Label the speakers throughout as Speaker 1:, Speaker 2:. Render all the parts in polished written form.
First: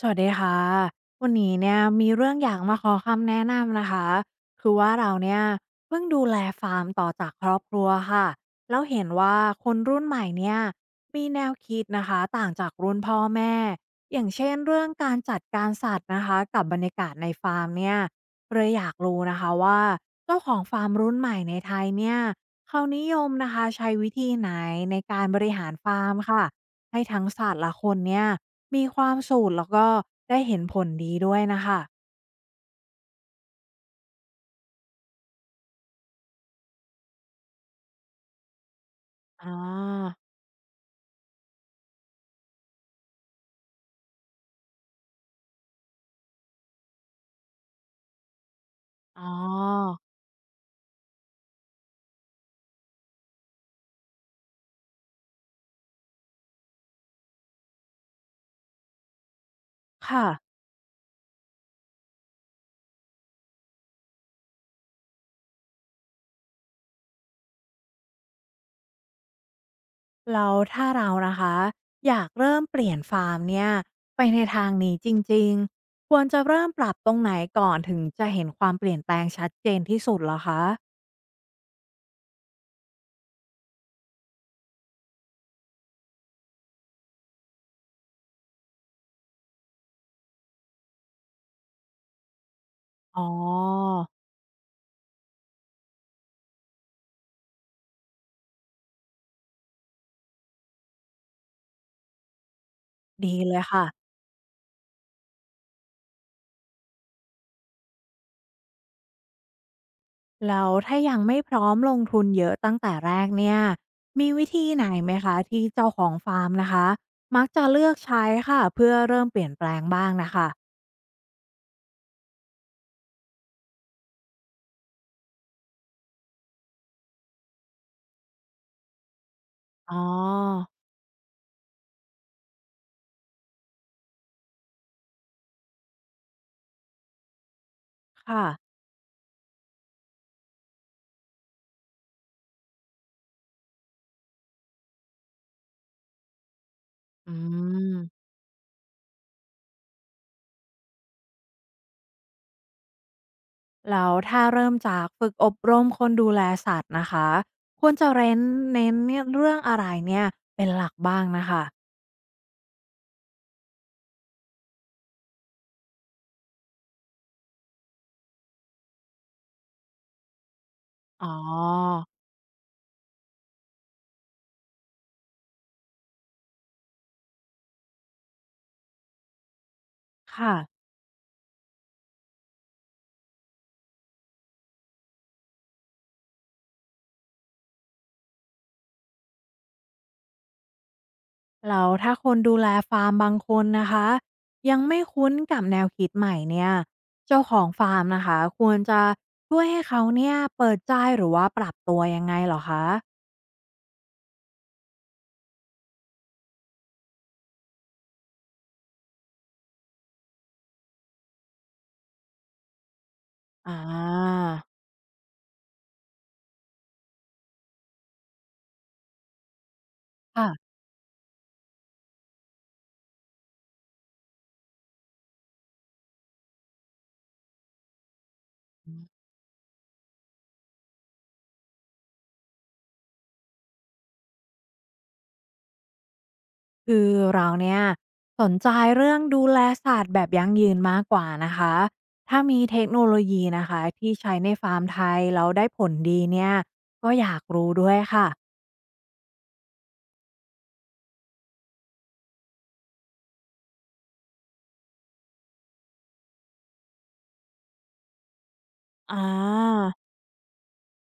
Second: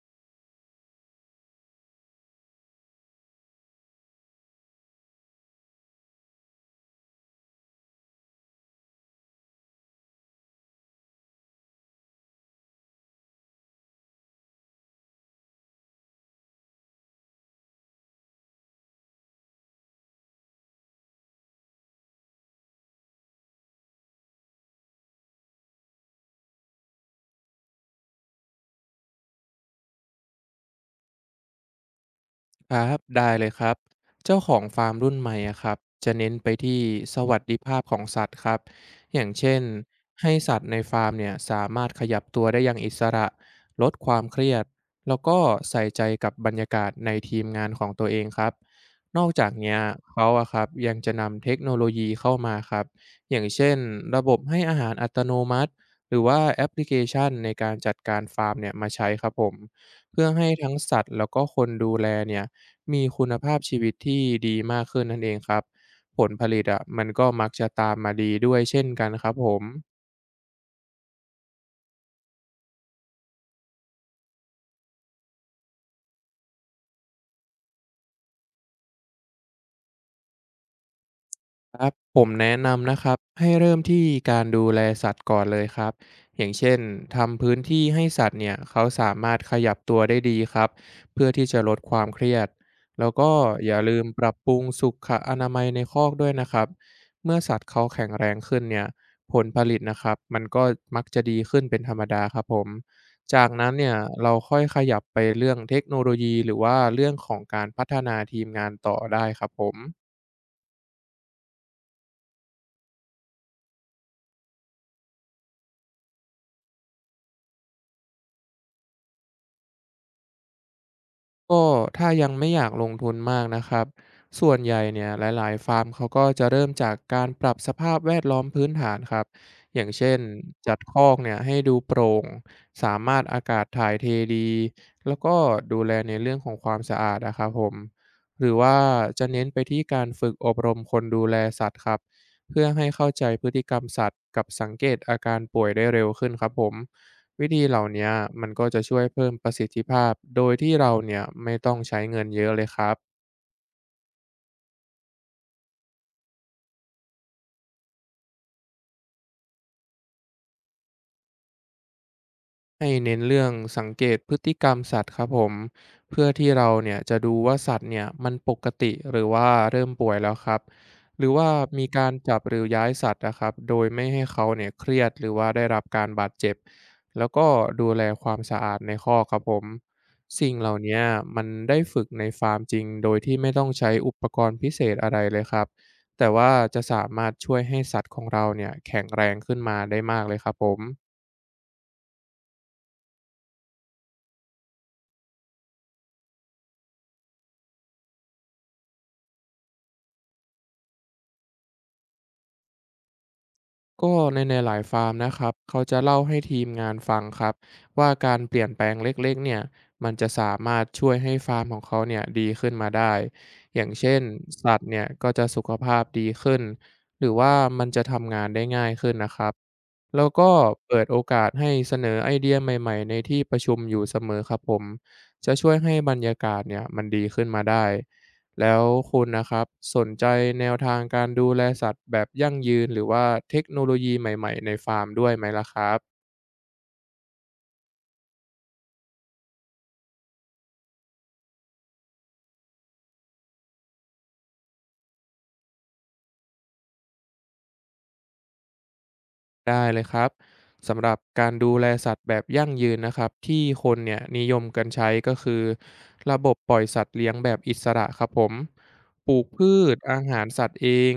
Speaker 1: สวัสดีค่ะวันนี้เนี่ยมีเรื่องอยากมาขอคำแนะนำนะคะคือว่าเราเนี่ยเพิ่งดูแลฟาร์มต่อจากครอบครัวค่ะแล้วเห็นว่าคนรุ่นใหม่เนี่ยมีแนวคิดนะคะต่างจากรุ่นพ่อแม่อย่างเช่นเรื่องการจัดการสัตว์นะคะกับบรรยากาศในฟาร์มเนี่ยเลยอยากรู้นะคะว่าเจ้าของฟาร์มรุ่นใหม่ในไทยเนี่ยเขานิยมนะคะใช้วิธีไหนในการบริหารฟาร์มค่ะ ให้ทั้งสัตว์ละคนเนี่ยมีความสูตรแล้วก็ได้เห็นผลดีด้วยนะคะ
Speaker 2: ครับได้เลยครับเจ้าของฟาร์มรุ่นใหม่อะครับจะเน้นไปที่สวัสดิภาพของสัตว์ครับอย่าง
Speaker 1: อ๋อ
Speaker 2: เช่นให้สัตว์ในฟาร์มเนี่ยสามารถขยับตัวได้อย่างอิสระลดความเครียดแล้วก็ใส่ใจกับบรรยากาศในทีมงานของตัวเองครับน
Speaker 1: อ๋
Speaker 2: อกจากเนี้ย
Speaker 1: อ
Speaker 2: เขาอะครับยังจะนำเทคโนโลยีเข้ามาครับอย่างเช่นระบบให้อาหารอัตโนมัติหรือว่าแอปพลิเคชันในการจัดการฟาร์มเนี่ยมาใช้ครับผมเพื่
Speaker 1: ค่ะ
Speaker 2: อให้ทั้งสัตว์แล้วก็คนดูแลเนี่ย มีคุณภาพชีวิตที่ดีมากขึ้นนั่นเองครับผลผลิตอะมันก็มักจะตามมาดีด้วยเช่นกันครับผม
Speaker 1: แล้วถ้าเรานะคะอยากเริ่มเปลี่ยนฟาร์มเนี่ยไปในทางนี้จริงๆ ควรจะเริ่มปรับตรงไหนก่อนถึงจะเห็นความเปลี่ยนแปลงชัดเจนที่สุดเหรอคะ
Speaker 2: ครับผมแนะนำนะครับให้เริ่มที่การดูแลสัตว์ก่อนเลยครับอย่างเช่นทำพื้นที่ให้สัตว์เนี่ยเขาสามารถขยับตัวได้ดีครับเพื่อที่จะลดความเครียดแล้ว
Speaker 1: อ๋อ
Speaker 2: ก็อย่าลืมปรับปรุงสุขอนามัยในคอกด้วยนะครับเมื่อสัตว์เขาแข็งแรงขึ้นเนี่ยผลผลิตนะครับมันก็มักจะดีขึ้นเป็นธรรมดาครับผม
Speaker 1: ดี
Speaker 2: จาก
Speaker 1: เลย
Speaker 2: นั้น
Speaker 1: ค่ะ
Speaker 2: เนี่ยเราค่อยขยับไปเรื่องเทคโนโลยีหรือว่าเรื่องของการพัฒนาทีมงานต่อได้ครับผม
Speaker 1: แล้วถ้ายังไม่พร้อมลงทุนเยอะตั้งแต่แรกเนี่ยมีวิธีไหนไหมคะที่เจ้าของฟาร์มนะคะมักจะเลือกใช้ค่ะเพื่อเริ่มเปลี่ยนแปลงบ้างนะคะ
Speaker 2: ก็ถ้ายังไม่อยากลงทุนมากนะครับส่วนใหญ่เนี่ยหลายๆฟาร์มเขาก็จะเริ่มจากการปรับสภาพแวดล้อมพื้นฐานครับอย่าง
Speaker 1: อ๋
Speaker 2: เช่น
Speaker 1: อ
Speaker 2: จัดคอกเนี่ยให้ดูโปร่งสามารถอากาศถ่ายเทดีแล้วก็ดูแลในเรื่องของความสะอาดนะครับผมห
Speaker 1: ค่ะ
Speaker 2: รือว่าจะเน้นไปที่การฝึกอบรมคนดูแลสัตว์ครับเพื่อให้เข้าใจพฤติกรรมสัตว์กับสังเกตอาการป่วยได้เร็วขึ้นครับผม
Speaker 1: อื
Speaker 2: วิธีเหล่า
Speaker 1: ม
Speaker 2: เนี้ยมันก็จะช่วยเพิ่มประสิทธิภาพโดยที่เราเนี่ยไม่ต้องใช้เงินเยอะเลยครับ
Speaker 1: แล้วถ้าเริ่มจากฝึกอบรมคนดูแลสัตว์นะคะควรจะเน้นเนี่ยเรื่องอะไรเนี่ยเป็นหลักบ้างนะคะ
Speaker 2: ให้เน้นเรื่องสังเกตพฤติกรรมสัตว์ครับผมเพื่อที่เราเนี่ยจะดูว่าสัตว์เนี่ยมันปกติหรือว่าเริ่มป่วยแล้วครับห
Speaker 1: อ๋อ
Speaker 2: รือว่ามีการจับหรือย้ายสัตว์นะครับโดยไม่ให้เขาเนี่ยเครียดหรือว่าได้รับการบาดเจ็บแล้วก็ดูแลความสะอาดในคอกครับผมสิ่
Speaker 1: ค่ะ
Speaker 2: งเหล่าเนี้ยมันได้ฝึกในฟาร์มจริงโดยที่ไม่ต้องใช้อุปกรณ์พิเศษอะไรเลยครับแต่ว่าจะสามารถช่วยให้สัตว์ของเราเนี่ยแข็งแรงขึ้นมาได้มากเลยครับผม
Speaker 1: แล้วถ้าคนดูแลฟาร์มบางคนนะคะยังไม่คุ้นกับแนวคิดใหม่เนี่ยเจ้าของฟาร์มนะคะควรจะช่วยให้เขาเนี่ยเปิดใจหรือว่าปรับตัวยังไงเหรอคะ
Speaker 2: ก็ในหลายฟาร์มนะครับเขาจะเล่าให้ทีมงานฟังครับว่าการเปลี่ยนแปลงเล็กๆเนี่ยมันจะสามารถช่วยให้ฟาร์มของเขาเนี่ยดีขึ้นมาได้
Speaker 1: อ่า
Speaker 2: อย่างเช่นสัตว์เนี่ยก็จะสุขภาพดีขึ้นหรือว่ามันจะทำงานได้ง่ายขึ้นนะครับแล้วก็
Speaker 1: ค่ะ
Speaker 2: เปิดโอกาสให้เสนอไอเดียใหม่ๆในที่ประชุมอยู่เสมอครับผมจะช่วยให้บรรยากาศเนี่ยมันดีขึ้นมาได้ แล้วคุณนะครับสนใจแนวทางการดูแลสัตว์แบบยั่งยืนหรือว่าเทคโนโลยีใหม่ๆในฟาร์มด้วยไหมล่ะครับ
Speaker 1: คือเราเนี่ยสนใจเรื่องดูแลศาสตร์แบบยั่งยืนมากกว่านะคะถ้ามีเทคโนโลยีนะคะที่ใช้ในฟาร์มไทยแล้วได้ผลดีเนี่ยก็อยากรู้ด้วยค่ะ
Speaker 2: ได้เลยครับสำหรับการดูแลสัตว์แบบยั่งยืนนะครับที่คนเนี่ยนิยมกันใช้ก็คือระบบปล่อยสัตว์เลี้ยงแบบอิสระครับผม
Speaker 1: อ่
Speaker 2: ปลูกพืช
Speaker 1: า
Speaker 2: อาหารสัตว์เอง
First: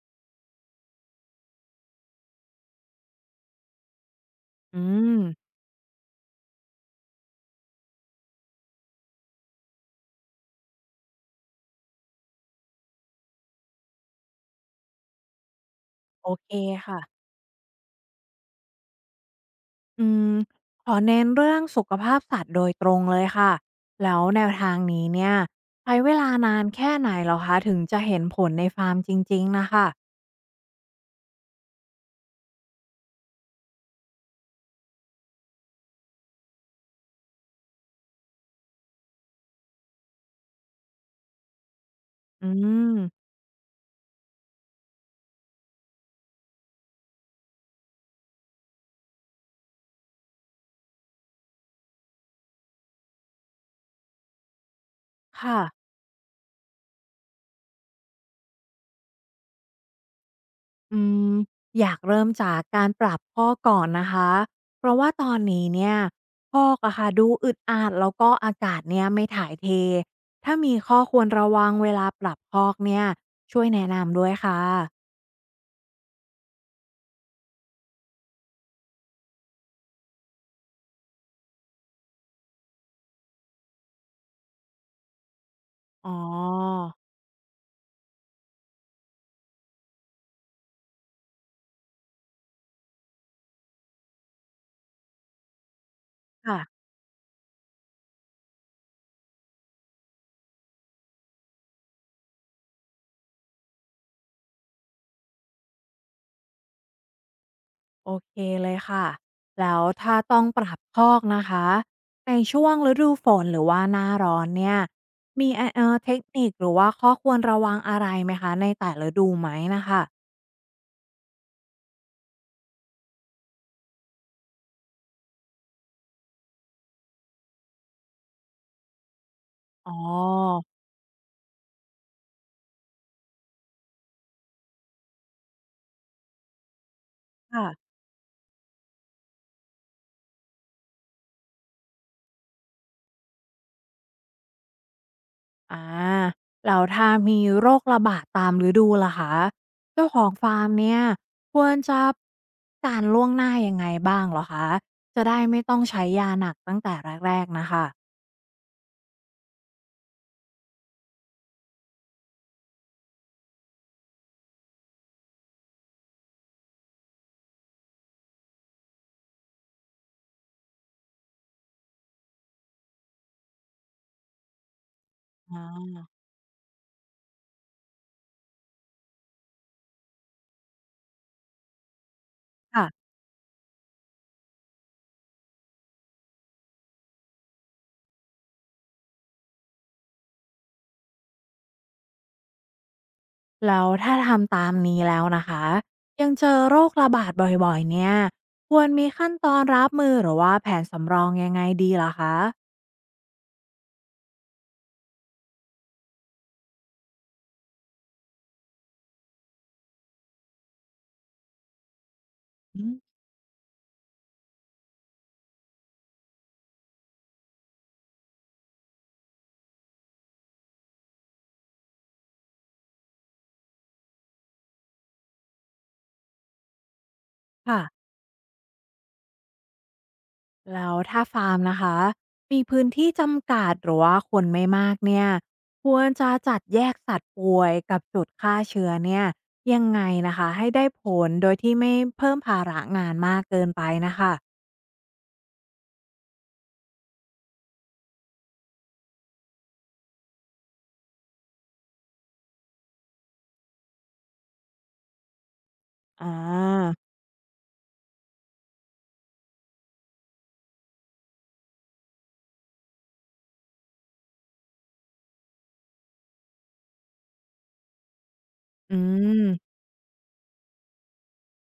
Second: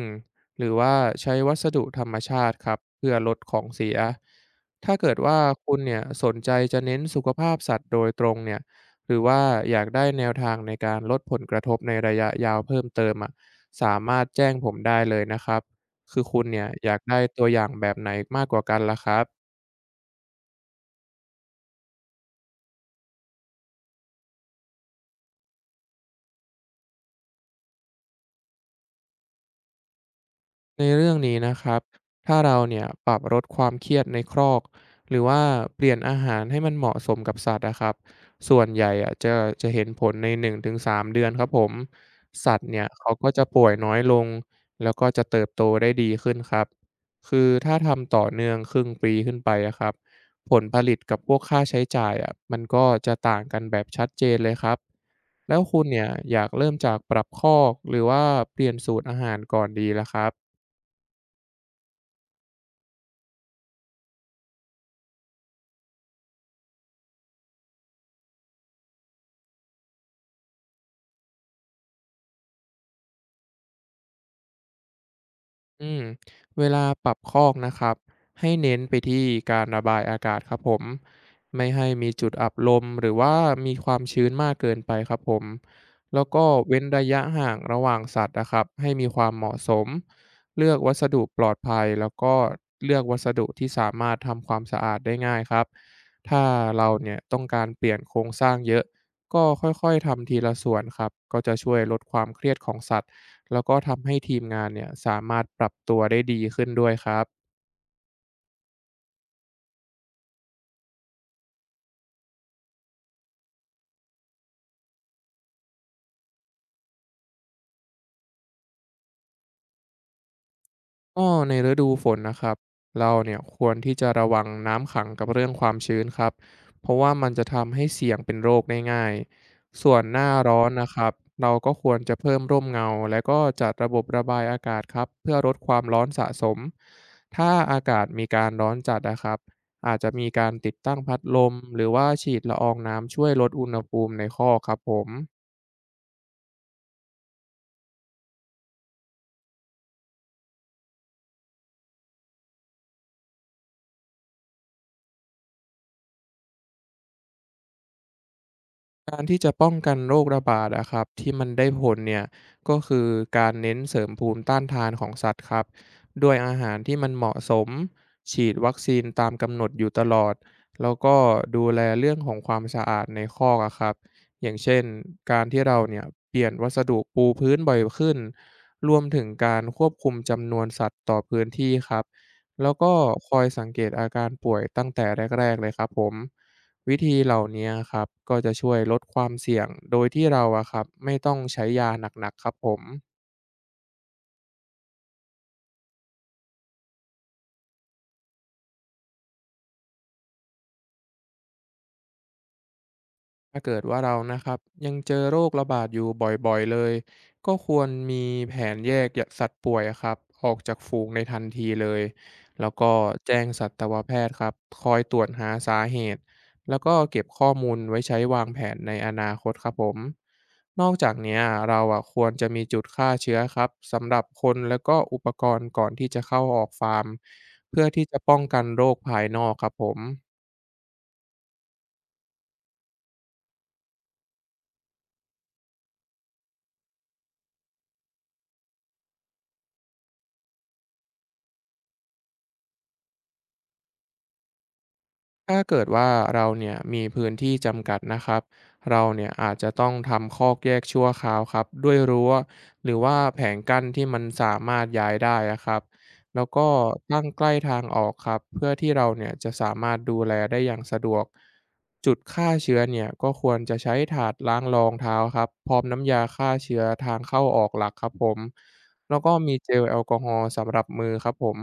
Speaker 2: หรือว่าใช้วัสดุธรรมชาติครับเพื่อลดของเสีย
Speaker 1: อื
Speaker 2: ถ้าเกิ
Speaker 1: ม
Speaker 2: ดว่าคุณเนี่ยสนใจจะเน้นสุขภาพสัตว์โดยตรงเนี่ยหรือว่าอยากได้แนวทางในการลดผลกระทบในระยะยาวเพิ่มเติมอ่ะสามารถแจ้งผมได้เลยนะครับ คือ
Speaker 1: โอ
Speaker 2: คุณ
Speaker 1: เค
Speaker 2: เนี่ยอยาก
Speaker 1: ค่ะ
Speaker 2: ได้ตัวอย่างแบบไหนมากกว่ากันล่ะครับ
Speaker 1: อืม ขอเน้นเรื่องสุขภาพสัตว์โดยตรงเลยค่ะ แล้วแนวทางนี้เนี่ยใช้เวลานานแค่ไหนเหรอคะถึงจะเห็นผลในฟาร์มจริงๆนะคะ
Speaker 2: ในเรื่องนี้นะครับถ้าเราเนี่ยปรับลดความเครียดในครอกหรือว่าเปลี่ยนอาหารให้มันเหมาะสมกับสัตว์นะครับส่วนใหญ่อะจะเห็นผลใน1-3เดือนครับผม
Speaker 1: อื
Speaker 2: สัตว์เนี่ย
Speaker 1: ม
Speaker 2: เขาก็จะป่วยน้อยลงแล้วก็จะเติบโตได้ดีขึ้นครับคือถ้าทำต่อเนื่องครึ่งปีขึ้นไปอะครับผลผลิตกับพวกค่าใช้จ่ายอะมันก็จะต่างกันแบบชัดเจนเลยครับ แล้
Speaker 1: ค่ะ
Speaker 2: วคุณเนี่ยอยากเริ่มจากปรับคอกหรือว่าเปลี่ยนสูตรอาหารก่อนดีล่ะครับ
Speaker 1: อืมอยากเริ่มจากการปรับข้อกก่อนนะคะ เพราะว่าตอนนี้เนี่ยคอกอะค่ะดูอึดอัดแล้วก็อากาศเนี่ยไม่ถ่ายเท ถ้ามีข้อควรระวังเวลาปรับคอกเนี่ยช่วยแนะนำด้วยค่ะ
Speaker 2: อืมเวลาปรับคอกนะครับให้เน้นไปที่การระบายอากาศครับผมไม่ให้มีจุดอับลมหรือว่ามีความชื้นมากเกินไปครับผม
Speaker 1: อ๋อ
Speaker 2: แล้วก็เว้นระยะห่างระหว่างสัตว์นะครับให้มีความเหมาะสมเลือกวัสดุปลอดภัยแล้วก็เลือกวัสดุที่สามารถทำความสะอาดได้ง่ายครับถ้า
Speaker 1: ค่ะ
Speaker 2: เราเนี่ยต้องการเปลี่ยนโครงสร้างเยอะก็ค่อยๆทำทีละส่วนครับก็จะช่วยลดความเครียดของสัตว์ แล้วก็ทำให้ทีมงานเนี่ยสามารถปรับตัวได้ดีขึ้นด้วยครับ
Speaker 1: โอเคเลยค่ะแล้วถ้าต้องปรับคอกนะคะในช่วงฤดูฝนหรือว่าหน้าร้อนเนี่ยมีเทคนิคหรือว่าข้อควรระวังอะไรไหมคะในแต่ละฤดูไหมนะคะ
Speaker 2: ก็ในฤดูฝนนะครับ เราเนี่ยควรที่จะระวังน้ำขังกับเรื่องความชื้นครับเพราะว่ามันจะทำให้เสี่ยงเป็นโรคได้ง่าย
Speaker 1: อ๋
Speaker 2: ส่วนหน้าร้อ
Speaker 1: อ
Speaker 2: นนะครับ เราก็ควรจะเพิ่มร่มเงาและก็จัดระบบระบายอากาศครับเพื่อลดความร้อนสะสม ถ้า
Speaker 1: ค่ะ
Speaker 2: อากาศมีการร้อนจัดนะครับอาจจะมีการติดตั้งพัดลมหรือว่าฉีดละอองน้ำช่วยลดอุณหภูมิในข้อกครับผม
Speaker 1: อ่าแล้วถ้ามีโรคระบาดตามฤดูล่ะคะเจ้าของฟาร์มเนี่ยควรจะการล่วงหน้ายังไงบ้างเหรอคะจะได้ไม่ต้องใช้ยาหนักตั้งแต่แรกๆนะคะ
Speaker 2: การที่จะป้องกันโรคระบาดอะครับที่มันได้ผลเนี่ยก็คือการเน้นเสริมภูมิต้านทานของสัตว์ครับด้วยอาหารที่มันเหมาะสมฉีดวัคซีนตามกำหนดอยู่ตลอดแล้วก็ดูแลเรื่องของความสะอาดในคอกอะครับอย่างเช่นการ
Speaker 1: อ๋
Speaker 2: ที่เรา
Speaker 1: อ
Speaker 2: เนี่ยเปลี่ยนวัสดุปูพื้นบ่อยขึ้นรวมถึงการควบคุมจำนวนสัตว์ต่อพื้นที่ครับแล้วก็
Speaker 1: ค่ะ
Speaker 2: คอยสังเกตอาการป่วยตั้งแต่แรกๆเลยครับผม วิธีเหล่าเนี้ยครับก็จะช่วยลดความเสี่ยงโดยที่เราอะครับไม่ต้องใช้ยาหนักๆครับผม
Speaker 1: แล้วถ้าทำตามนี้แล้วนะคะยังเจอโรคระบาดบ่อยๆเนี่ยควรมีขั้นตอนรับมือหรือว่าแผนสำรองยังไงดีล่ะคะ
Speaker 2: ถ้าเกิดว่าเรานะครับยังเจอโรคระบาดอยู่บ่อยๆเลยก็ควรมีแผนแยกสัตว์ป่วยอะครับออกจากฝูงในทันทีเลยแล้ว
Speaker 1: อื
Speaker 2: ก็
Speaker 1: ม
Speaker 2: แจ้งสัตวแพทย์ครับคอยตรวจหาสาเหตุแล้วก็เก็บข้อมูลไว้ใช้วางแผนในอนาคตครับผมนอกจากเนี้ยเราอะควรจะมีจุดฆ่าเชื้อครับสำหรับคนแล้วก็อุปกรณ์ก่อนที่จะเข้าออกฟาร์ม
Speaker 1: ค่ะ
Speaker 2: เพื่อที่จะป้องกันโรคภายนอกครับผม
Speaker 1: แล้วถ้าฟาร์มนะคะมีพื้นที่จำกัดหรือว่าคนไม่มากเนี่ยควรจะจัดแยกสัตว์ป่วยกับจุดฆ่าเชื้อเนี่ยยังไงนะคะให้ได้ผลโดยที่ไม่เพิ่มภาระงานมากเกินไปนะคะ
Speaker 2: ถ้าเกิดว่าเราเนี่ยมีพื้นที่จำกัดนะครับเราเนี่ยอาจจะต้องทำคอกแยกชั่วคราวครับด้วยรั้วหรือว่าแผงกั้นที่มันสามารถย้ายได้อะครับ
Speaker 1: อ่
Speaker 2: แล้วก็
Speaker 1: า
Speaker 2: ตั้งใกล้ทางออกครับเพื่อที่เราเนี่ยจะสามารถดูแลได้อย่างสะดวกจุดฆ่าเชื้อเนี่ยก็ควรจะใช้ถาดล้างรองเท้าครับพร้อมน้ำยาฆ่าเชื้อทางเข้าออกหลักครับผม
Speaker 1: อื
Speaker 2: แล้วก็มีเจ
Speaker 1: ม
Speaker 2: ลแอลกอฮอล์สำหรับมือครับผม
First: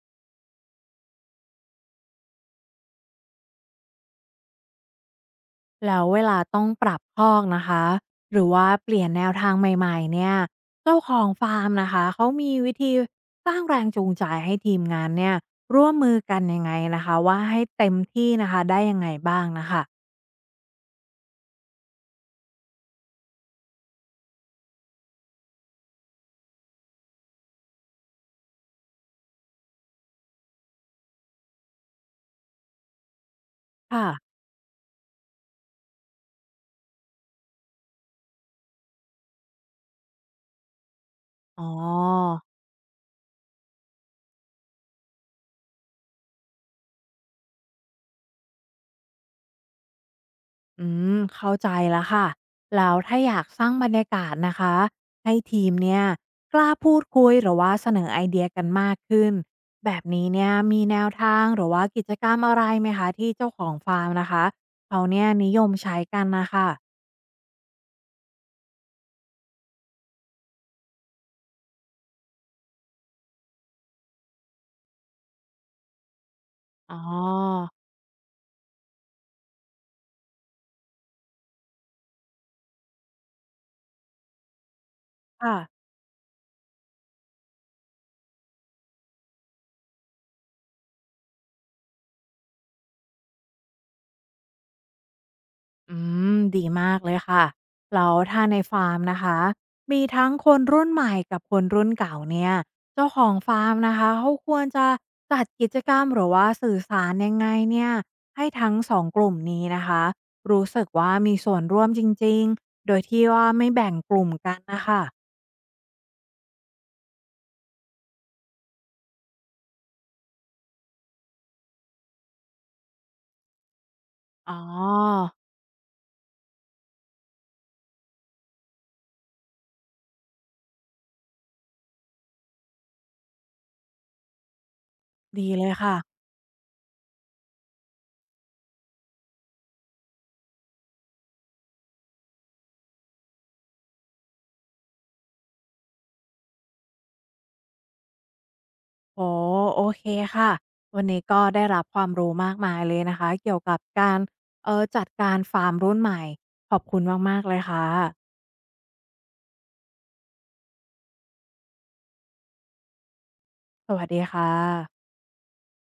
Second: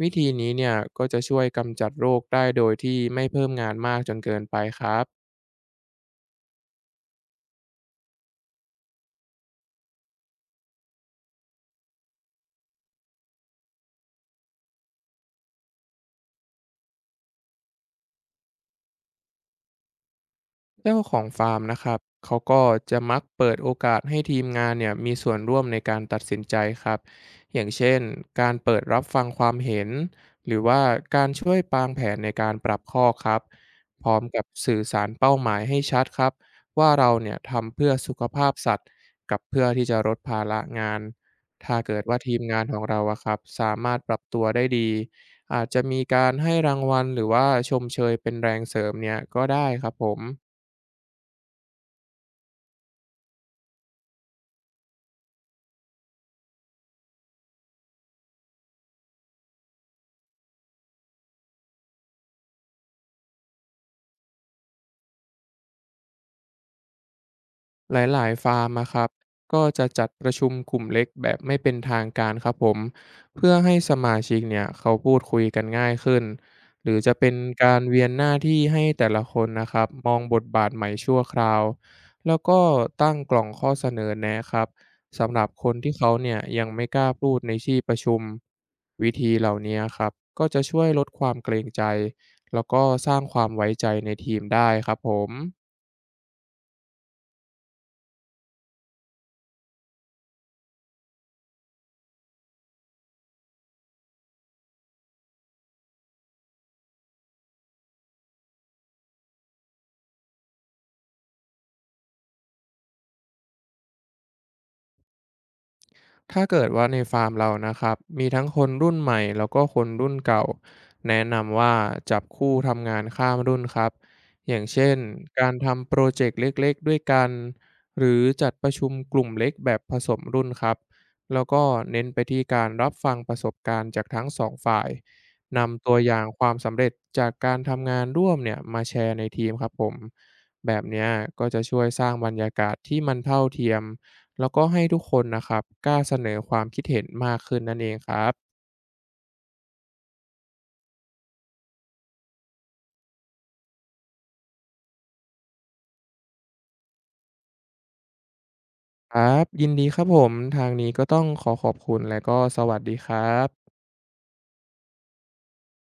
Speaker 2: วิธีนี้เนี่ยก็จะช่วยกำจัดโรคได้โดยที่ไม่เพิ่มงานมากจนเกินไปครับ
Speaker 1: แล้วเวลาต้องปรับคอกนะคะ หรือว่าเปลี่ยนแนวทางใหม่ๆเนี่ย เจ้าของฟาร์มนะคะ เขามีวิธีสร้างแรงจูงใจให้ทีมงานเนี่ยร่วมมือกันยังไงนะคะว่าให้เต็มที่นะคะได้ยังไงบ้างนะคะ
Speaker 2: เจ้าของฟาร์มนะครับเขาก็จะมักเปิดโอกาสให้ทีมงานเนี่ยมีส่วนร่วมในการตัดสินใจครับ อย่างเช่นการเปิดรับฟังความเห็นหรือว่าการช่วยปางแผนในการปรับข้อครับพ
Speaker 1: ค่ะ
Speaker 2: ร้อมกับสื่อสารเป้าหมายให้ชัดครับว่าเราเนี่ยทำเพื่อสุขภาพสัตว์กับเพื่อที่จะลดภาระงาน
Speaker 1: อ๋อ
Speaker 2: ถ้าเกิดว่าทีมงานของเราอะครับสามารถปรับตัวได้ดีอาจจะมีการให้รางวัลหรือว่าชมเชยเป็นแรงเสริมเนี่ยก็ได้ครับผม
Speaker 1: อืมเข้าใจแล้วค่ะแล้วถ้าอยากสร้างบรรยากาศนะคะให้ทีมเนี่ยกล้าพูดคุยหรือว่าเสนอไอเดียกันมากขึ้นแบบนี้เนี่ยมีแนวทางหรือว่ากิจกรรมอะไรไหมคะที่เจ้าของฟาร์มนะคะเขาเนี่ยนิยมใช้กันนะคะ
Speaker 2: หลายๆฟาร์มอะครับก็จะจัดประชุมกลุ่มเล็กแบบไม่เป็นทางการครับผมเพื่อให้สมาชิกเนี่ยเขาพูดคุยกันง่ายขึ้นหรื
Speaker 1: อ๋อ
Speaker 2: อจะเป็นการเวียนหน้าที่ให้แต่ละคนนะครับมองบทบาทใหม่ชั่วคราวแล้วก็ตั้งกล่องข้อเสนอแนะครับสำหรับ
Speaker 1: ค่ะ
Speaker 2: คนที่เขาเนี่ยยังไม่กล้าพูดในที่ประชุมวิธีเหล่านี้ครับก็จะช่วยลดความเกรงใจแล้วก็สร้างความไว้ใจในทีมได้ครับผม
Speaker 1: อืมดีมากเลยค่ะแล้วถ้าในฟาร์มนะคะมีทั้งคนรุ่นใหม่กับคนรุ่นเก่าเนี่ยเจ้าของฟาร์มนะคะเขาควรจะจัดกิจกรรมหรือว่าสื่อสารยังไงเนี่ยให้ทั้งสองกลุ่มนี้นะคะรู้สึกว่ามีส่วนร่วมจริงๆโดยที่ว่าไม่แบ่งกลุ่มกันนะคะ
Speaker 2: ถ้าเกิดว่าในฟาร์มเรานะครับมีทั้งคนรุ่นใหม่แล้วก็คนรุ่นเก่าแนะนำว่าจับคู่ทำงานข้ามรุ่นครับอ
Speaker 1: อ๋อ
Speaker 2: ย่างเช่นการทำโปรเจกต์เล็กๆด้วยกันหรือจัดประชุมกลุ่มเล็กแบบผสมรุ่นครับแล้วก็เน้นไปที่การรับฟังประสบการณ์จากทั้งสองฝ่าย
Speaker 1: ดีเลย
Speaker 2: นำตั
Speaker 1: ค่ะ
Speaker 2: วอย่างความสำเร็จจากการทำงานร่วมเนี่ยมาแชร์ในทีมครับผมแบบเนี้ยก็จะช่วยสร้างบรรยากาศที่มันเท่าเทียม แล้วก็ให้ทุกคนนะครับกล้าเสนอความคิดเห็นมากขึ้นนั่นเองครับ
Speaker 1: อ๋อโอเคค่ะวันนี้ก็ได้รับความรู้มากมายเลยนะคะเกี่ยวกับการจัดการฟาร์มรุ่นใหม่ขอบคุณมากๆเลยค่ะ
Speaker 2: ครับยินดีครับผมทางนี้ก็ต้องขอขอบคุณและก็สวัสดีครับ
Speaker 1: สวัสดีค่ะ